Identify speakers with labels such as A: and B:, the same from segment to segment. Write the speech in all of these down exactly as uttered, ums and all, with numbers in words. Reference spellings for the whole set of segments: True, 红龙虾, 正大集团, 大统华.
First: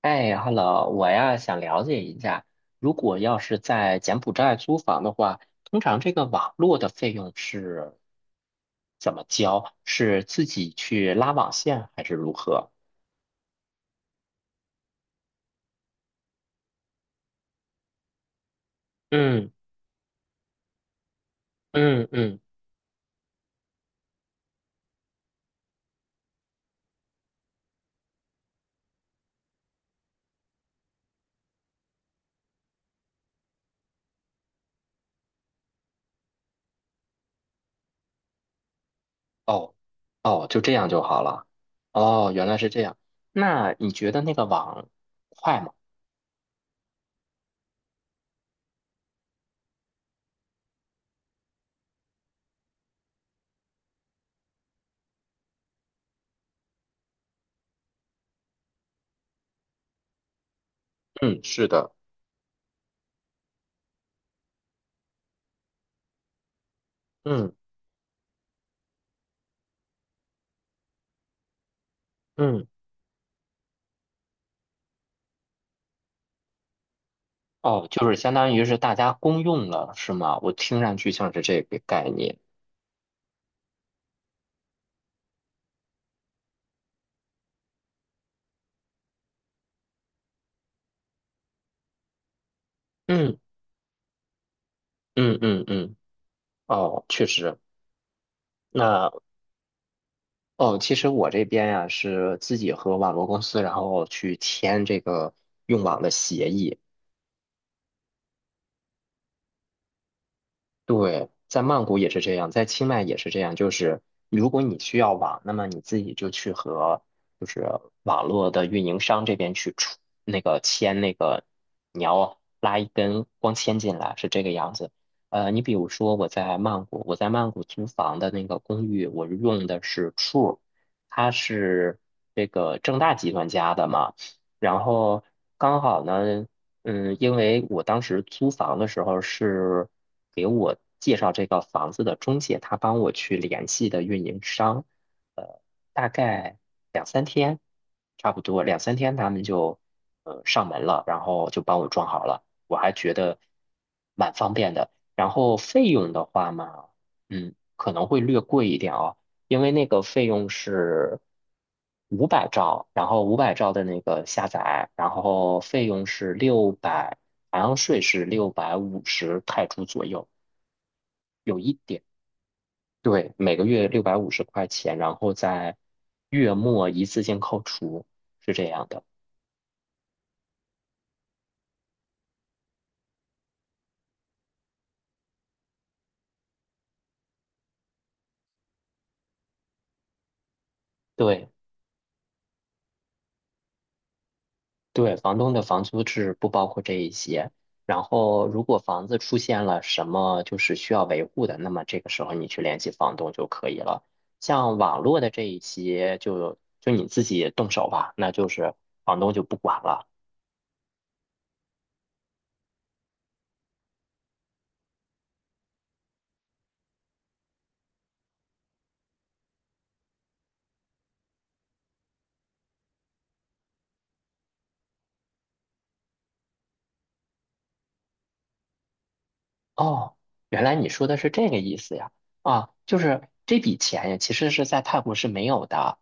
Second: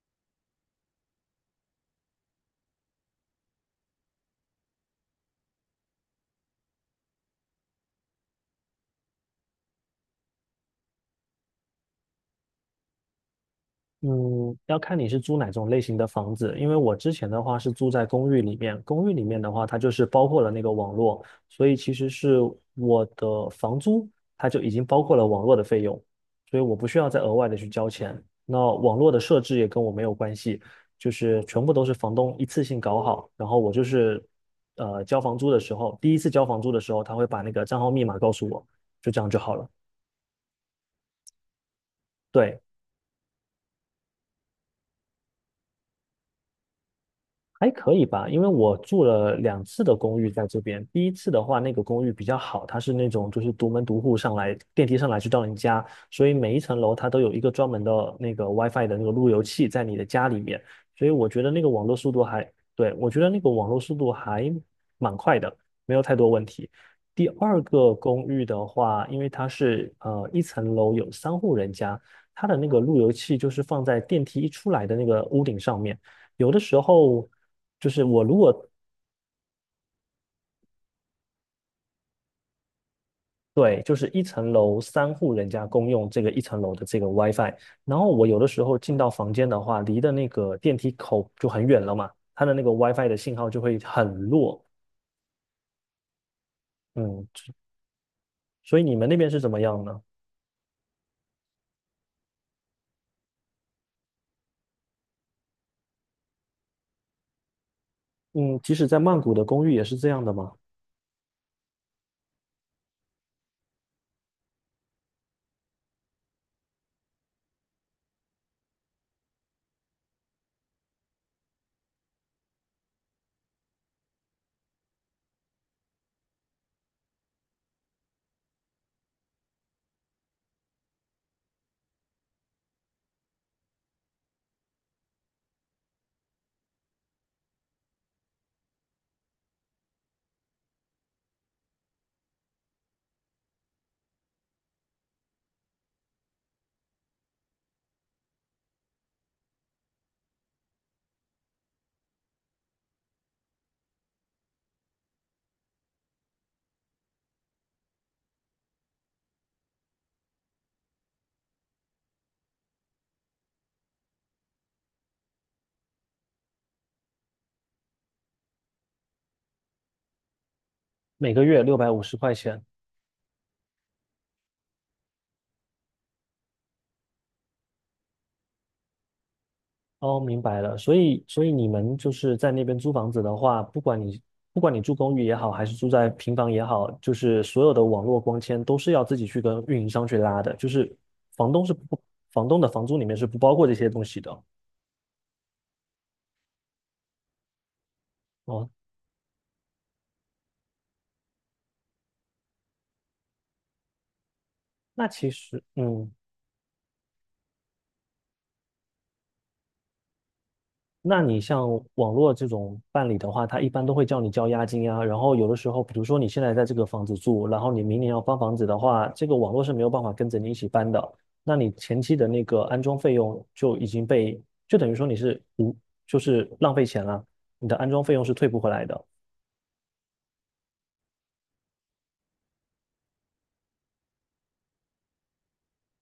A: 哎，Hello，我呀想了解一下，如果要是在柬埔寨租房的话，通常这个网络的费用是怎么交？是自己去拉网线还是如何？
B: 嗯，要看你是租哪种类型的房子，因为我之前的话是住在公寓里面。公寓里面
A: 嗯
B: 的话，它就是包括了那个网络，所以其
A: 嗯
B: 实是
A: 嗯，
B: 我的房租它就已经包括了网络的费用，所以我不需要再额外的去交钱。那网络的设置也跟我没有关系，就是全部都是房东一次性搞好。然后我就是呃交房租的时候，第一次交房租的时候，他会把那个账号密码告诉我，就这样就好了。
A: 哦哦，就这样就好了。哦，原来
B: 对。
A: 是这样。那你觉得那个网快吗？
B: 还可以吧，因为我住了两次的公寓在这边。第一次的话，那个公寓比较好，它是那种就是独门独户上来，电梯上来就到你家，所以每一层楼它都有一个专门的那个 WiFi 的那个路由器在你的家里面，所以我
A: 嗯，
B: 觉得那
A: 是
B: 个网
A: 的。
B: 络速度还，对，我觉得那个网络速度还蛮快的，没有太多问题。第
A: 嗯
B: 二个公寓的话，因为它是呃一层楼有三户人家，它的
A: 嗯，
B: 那个路由器就是放在电梯一出来的那个屋顶上面。有的时候
A: 哦，
B: 就是
A: 就是
B: 我
A: 相
B: 如
A: 当于
B: 果
A: 是大家公用了，是吗？我听上去像是这个概念。
B: 对，就是一层楼三户人家公用这个一层楼的这个 WiFi。然后我有的时候进到房间的话，离的那个电梯口就很远了嘛，它的那个 WiFi 的信
A: 嗯
B: 号就会很弱。
A: 嗯嗯嗯，哦，确
B: 嗯，
A: 实。
B: 所以你们
A: 那
B: 那边是怎么样呢？
A: 哦，其实我这边呀，是自己和网络公司，然后去签这个用网的协议。
B: 嗯，即使在曼谷的公寓也是这样的吗？
A: 对，在曼谷也是这样，在清迈也是这样。就是如果你需要网，那么你自己就去和就是网络的运营商这边去出那个签那个，你要拉一根光纤进来，是这个样子。呃，你比如说我在曼谷，我在曼谷租房的那个公寓，我用的是 True，它是这个正大集团家的嘛。然后刚好呢。嗯，因为我当时租房的时候是给我介绍这个房子的中介，他帮我去联系的运营商，呃，大概两三天，差不多两三天他们就呃上门了，然后就帮我装好了，我还觉得蛮方便的。然后费用的话嘛，嗯，可能会略贵一点哦，因为那个费用是五百兆，然后五百兆的那个下载，然后费用是六百，好像税是六百五十泰铢左右，
B: 每个
A: 有
B: 月
A: 一
B: 六百
A: 点，
B: 五十块钱。
A: 对，每个月六百五十块钱，然后在月末一次性扣除，是这样的。
B: 哦，明白了。所以，所以你们就是在那边租房子的话，不管你不管你住公寓也好，还是住在平房也好，就是所有的网络光纤都是要自己去跟运营商去拉的。就是
A: 对。
B: 房东是不，房东的房租里面是不包括这些东西的。
A: 对，房东的房租是不包括这一些。然后，如
B: 哦，
A: 果房子出现了什么就是需要维护的，那么这个时候你去联系房东就可以了。像网
B: 那
A: 络的
B: 其
A: 这一
B: 实，嗯。
A: 些，就就你自己动手吧，那就是房东就不管了。
B: 那你像网络这种办理的话，他一般都会叫你交押金呀。然后有的时候，比如说你现在在这个房子住，然后你明年要搬房子的话，这个网络是没有办法跟着你一起搬的。那你前期的那个安装费用就已经被，就等于说你是无，就是浪费钱了，你的安装费用是退不回来的。
A: 哦，原来你说的是这个意思呀！啊，就是这笔钱呀，其实是在泰国是没有的。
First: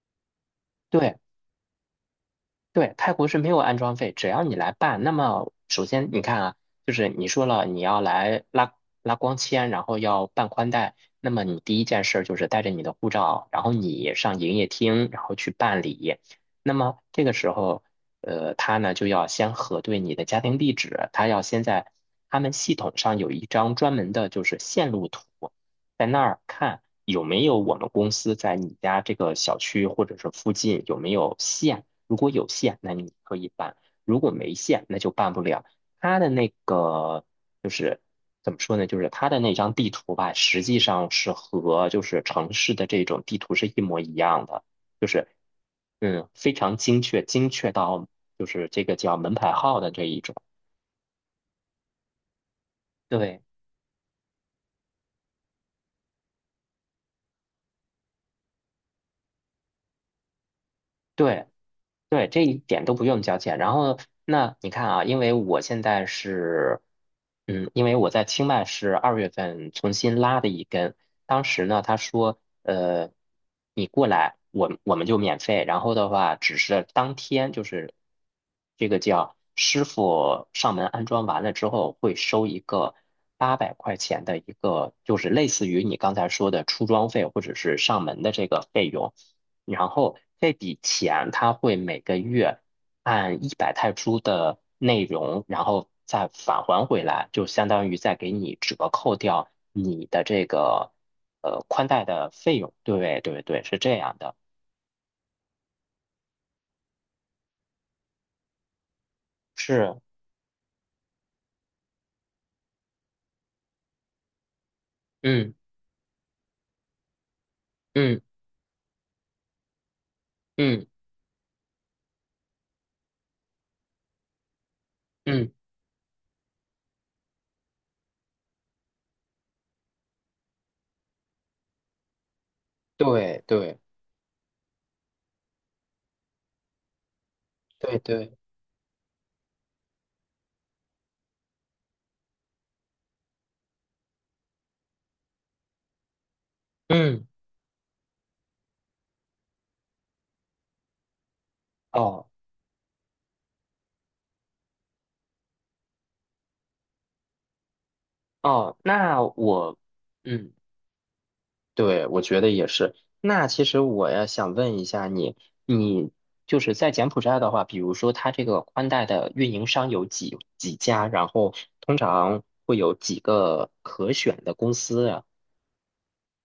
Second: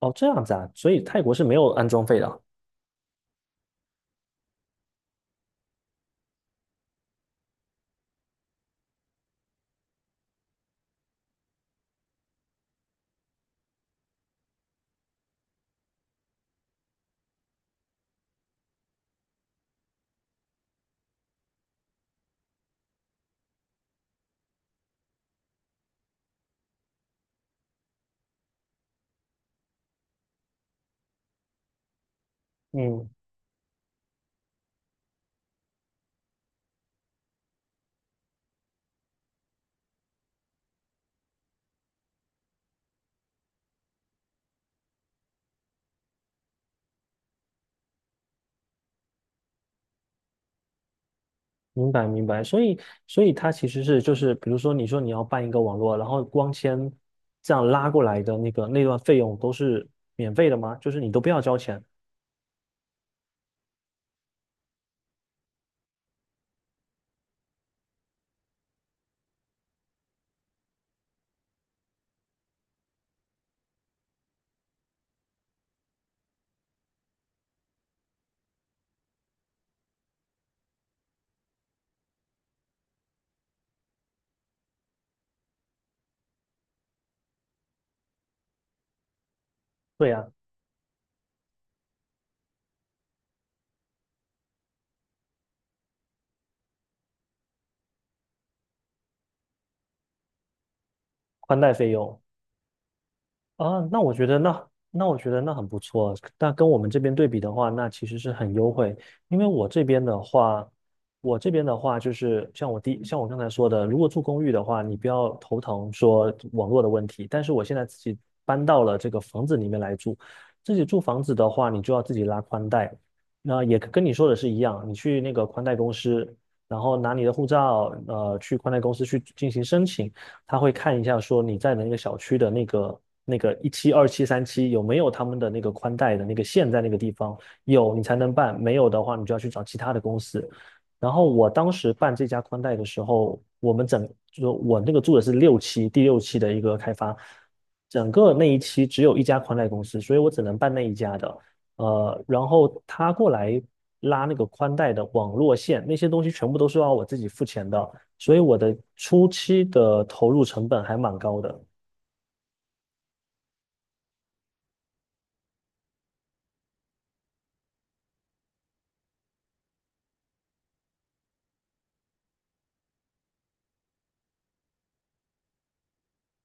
B: 哦，这样子啊，所以
A: 对，
B: 泰国是没有安装费的啊。
A: 对，泰国是没有安装费，只要你来办，那么首先你看啊，就是你说了你要来拉拉光纤，然后要办宽带，那么你第一件事儿就是带着你的护照，然后你上营业厅，然后去办理。那么这个时候，呃，他呢就要先核对你的家庭地址，他要先在他们系统上有一张专门的就是线路图，在那儿看有没有我们公司在你家这个小区或者是附近有没有线。如果有线，那
B: 嗯
A: 你可以办；如果没线，那就办不了。他的那个怎么说呢？就是他的那张地图吧，实际上是和就是城市的这种地图是一模一样的，就是嗯非常精确，精确到就是这个叫门牌号的这一种。
B: 明白明白。所以所以
A: 对
B: 它其实是就是，比如说你说你要办一个网络，然后光纤这样拉过来的那个那段费用都是免费的吗？就是你都不要
A: 对。
B: 交钱？
A: 对，这一点都不用交钱。然后，那你看啊，因为我现在是，嗯，因为我在清迈是二月份重新拉的一根，当时呢，他说，呃，你过来，我我们就免费。然后的话，只是当天就是这个叫师傅上门安装完了之后，会收一个八百块钱的一个，就是类似于你刚才说的出装费或者是上门的这个费用。然
B: 对
A: 后
B: 呀，
A: 这笔钱他会每个月按一百泰铢的内容，然后再返还回来，就相当于再给你折扣掉你的这个
B: 宽
A: 呃
B: 带
A: 宽
B: 费
A: 带
B: 用。
A: 的费用。对对对，是
B: 啊，
A: 这
B: 那我
A: 样
B: 觉
A: 的，
B: 得那那我觉得那很不错。但跟我们这边对比的话，那其实是很优惠。因为我这
A: 是，
B: 边的话，我这边的话就是像我第像我刚才说的，如果住公寓的话，你不要
A: 嗯
B: 头疼说网络的问题。但是我现在自己
A: 嗯
B: 搬到了这个房子里面来住，自己
A: 嗯
B: 住房子的话，你就要自己拉宽带。那也跟你说的是一样，你去那个
A: 嗯，
B: 宽带公司，然后拿你的护照，呃，去宽带公司去进行申请。他会看一下说你在的那个小区的那个那
A: 对
B: 个一
A: 对
B: 期、二期、三期有没有他们的那个宽带的那个线在那个地方，有
A: 对
B: 你才能
A: 对，
B: 办，没有的话你就要去找其他的公司。然后我当时办这家宽带的时候，我们整就我那个住的是六期，第六期的一个开发，
A: 嗯，
B: 整个那一期只有一家宽带公司，所以我只能办那一家的。呃，
A: 哦
B: 然后他过来拉那个宽带的网络线，那些东西全部都是要我自己付钱的。所以我
A: 哦，
B: 的
A: 那
B: 初期
A: 我。
B: 的投入
A: 嗯。
B: 成本还蛮高的。
A: 对，我觉得也是。那其实我也想问一下你，你就是在柬埔寨的话，比如说它这个宽带的运营商有几几家，然后通常会有几个可选的公司呀？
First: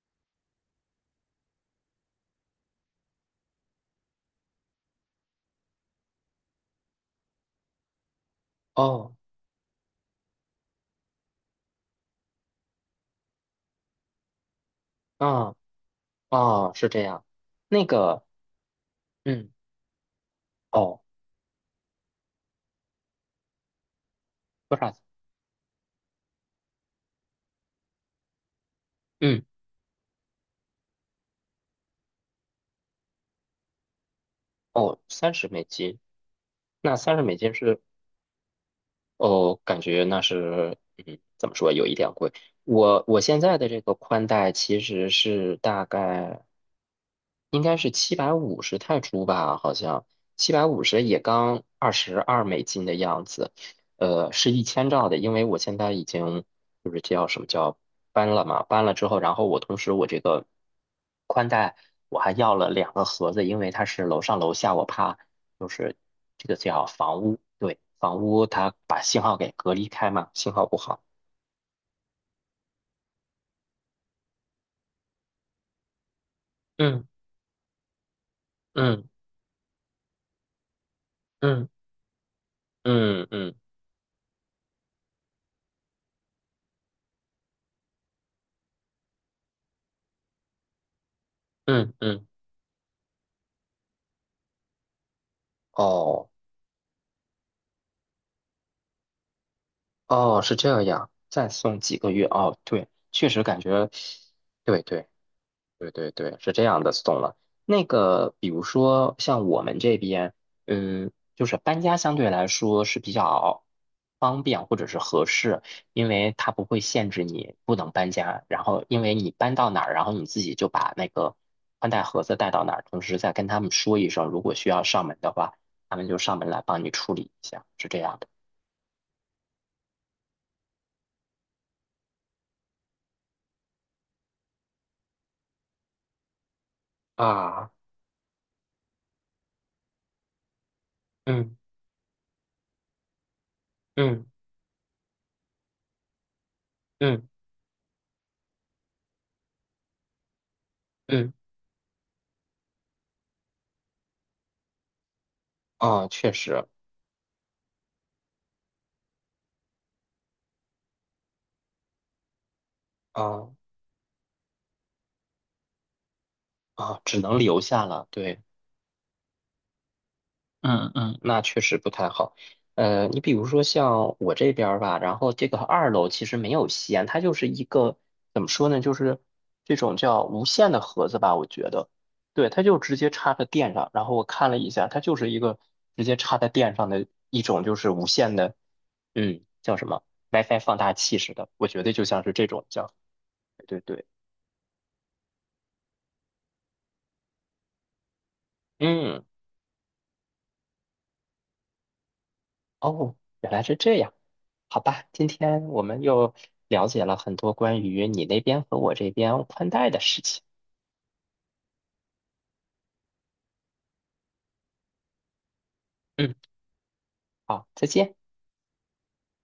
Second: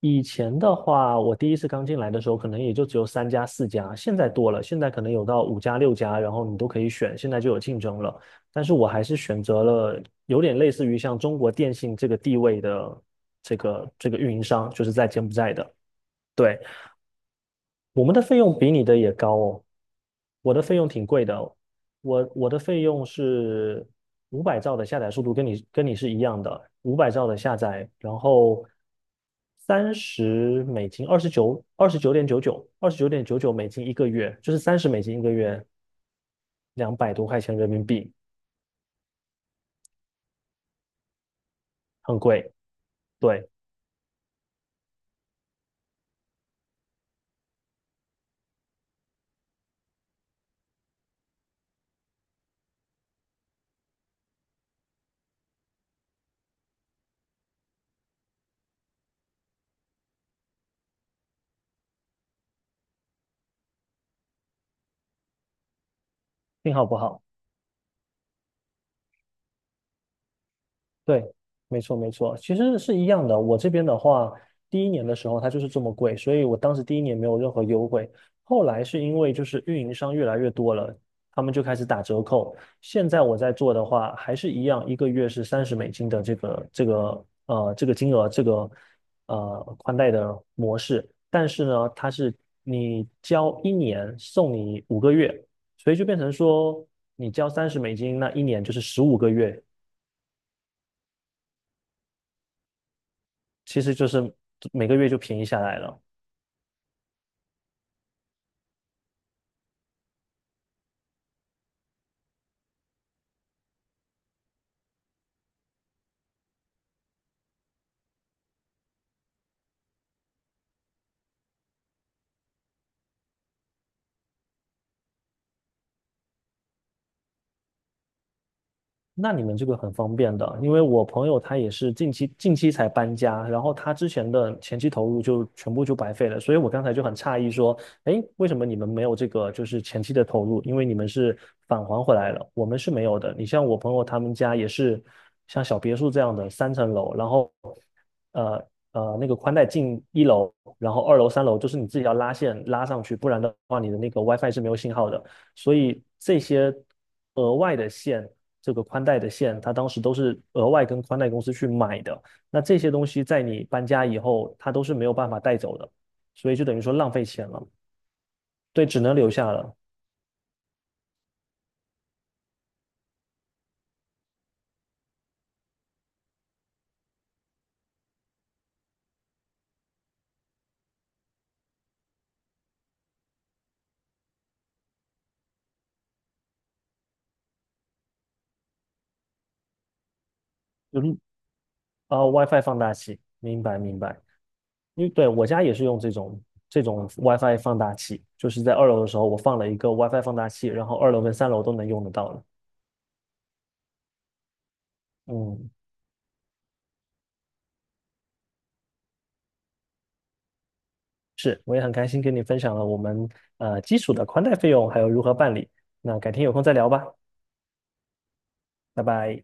B: 以前的话，我第一次刚进来的时候，可能也就只有三家、四家，现在多了，现在可能有到五家、六家，然后你都可以选，现在就有竞争了。但是我还
A: 哦，
B: 是选择了有点类似于像中国电信这个地位的这个这个运营商，就是在柬埔寨
A: 啊，
B: 的。对，
A: 哦，是这样。那
B: 我们的
A: 个，
B: 费用比你的也高
A: 嗯，
B: 哦，我的费用
A: 哦，
B: 挺贵的哦。我我的费用是五百兆
A: 多
B: 的
A: 少？
B: 下载速度跟你跟你是一样的。五百兆的下载，然后
A: 嗯，
B: 三十美金，二十九二十九点九九，二十九点九九美金一个月，就是三十
A: 哦，
B: 美金一个
A: 三十
B: 月，
A: 美金。那
B: 两百
A: 三十
B: 多
A: 美
B: 块
A: 金
B: 钱人
A: 是
B: 民币。
A: 哦，感觉那是，嗯，怎么说，有一点
B: 很
A: 贵。
B: 贵。
A: 我我现
B: 对，
A: 在的这个宽带其实是大概应该是七百五十泰铢吧，好像七百五十也刚二十二美金的样子，呃，是一千兆的，因为我现在已经就是叫什么叫搬了嘛，搬了之后，然后我同时我这个宽带我还要了两个盒子，因为它是楼上楼下，我怕就是这个
B: 信
A: 叫
B: 号不
A: 房
B: 好？
A: 屋，对，房屋它把信号给隔离开嘛，信号不好。
B: 对，没错没错，其实是一样的。我这边的话，第一年的时候它就是这么贵，所以我当时第一
A: 嗯
B: 年没有任何优惠。后来是
A: 嗯
B: 因为就是运营商越来越多了，他们就
A: 嗯
B: 开始打折扣。现在
A: 嗯
B: 我在
A: 嗯
B: 做的话，还是一样，一个月是三十美金的这个这个呃这个金额，这个呃宽带的模式，但是呢，
A: 嗯
B: 它
A: 嗯，
B: 是你交一年送你五个月，所以就变
A: 哦
B: 成说你交三十美金，那一年就是十五个月，
A: 哦，是这样，再送几个月哦，对，确实感
B: 其
A: 觉，
B: 实就是
A: 对
B: 每个
A: 对。
B: 月就便宜下来
A: 对
B: 了。
A: 对对，是这样的 s t 了。那个，比如说像我们这边，嗯，就是搬家相对来说是比较方便或者是合适，因为它不会限制你不能搬家，然后因为你搬到哪儿，然后你自己就把那个宽带盒子带到哪儿，同时再跟他们说一声，如果需要上门的话，他们就上门来帮你处理一下，是这样的。
B: 那你们这个很方便的，因为我朋友他也是近期近期才搬家。然后他之前的前期投入就全部就白费了，所以我刚才就很诧异
A: 啊，
B: 说，哎，为什么你们没有这个就是前期的投入？因为你们是
A: 嗯
B: 返还回来了，我们是没有的。你像我朋友他
A: 嗯
B: 们家也是像小别墅这样的三层楼，
A: 嗯
B: 然后呃呃那个宽带进一楼，然后二楼
A: 嗯，
B: 三楼就是你自己要拉线拉上去，不然的话你的那个 WiFi 是没有信号的，所以
A: 啊，确
B: 这
A: 实，
B: 些额外的线。这个宽带的线，它当时都是额外跟宽带公司去买的。那这些东西在
A: 啊
B: 你搬家以后，它都是没有办法带走的，所以就等于说
A: 啊，
B: 浪
A: 只
B: 费
A: 能
B: 钱
A: 留
B: 了。
A: 下了，对。
B: 对，只能留下了。
A: 嗯嗯那确实不太好。呃，你比如说像我这边儿吧，然后这个二楼其实没有吸烟，它就是一个怎么说呢，就是这种叫无线的盒子吧，我觉得，对，它就直接插在电上。然后我看了一下，它就是一个直接插在电上的一种，就是无线的，嗯，叫什么 WiFi 放大器
B: 就
A: 似的，我觉得就
B: 啊
A: 像
B: 呃
A: 是这
B: ，WiFi
A: 种
B: 放大
A: 叫，
B: 器，明
A: 对
B: 白
A: 对
B: 明
A: 对，
B: 白。因为对，我家也是用这种这种 WiFi 放大器，就是在二楼的时候我放了一个 WiFi 放大器，然后二楼跟三楼都能用得到了。
A: 哦，原来是这样。好吧，今天
B: 嗯，
A: 我们又了解了很多关于你那边和我这边宽带的事情。
B: 是。我也很开心跟你分享了我们呃基础的宽带费用还有如何办理。那改
A: 嗯，
B: 天有空再聊吧，
A: 好，再见。
B: 拜拜。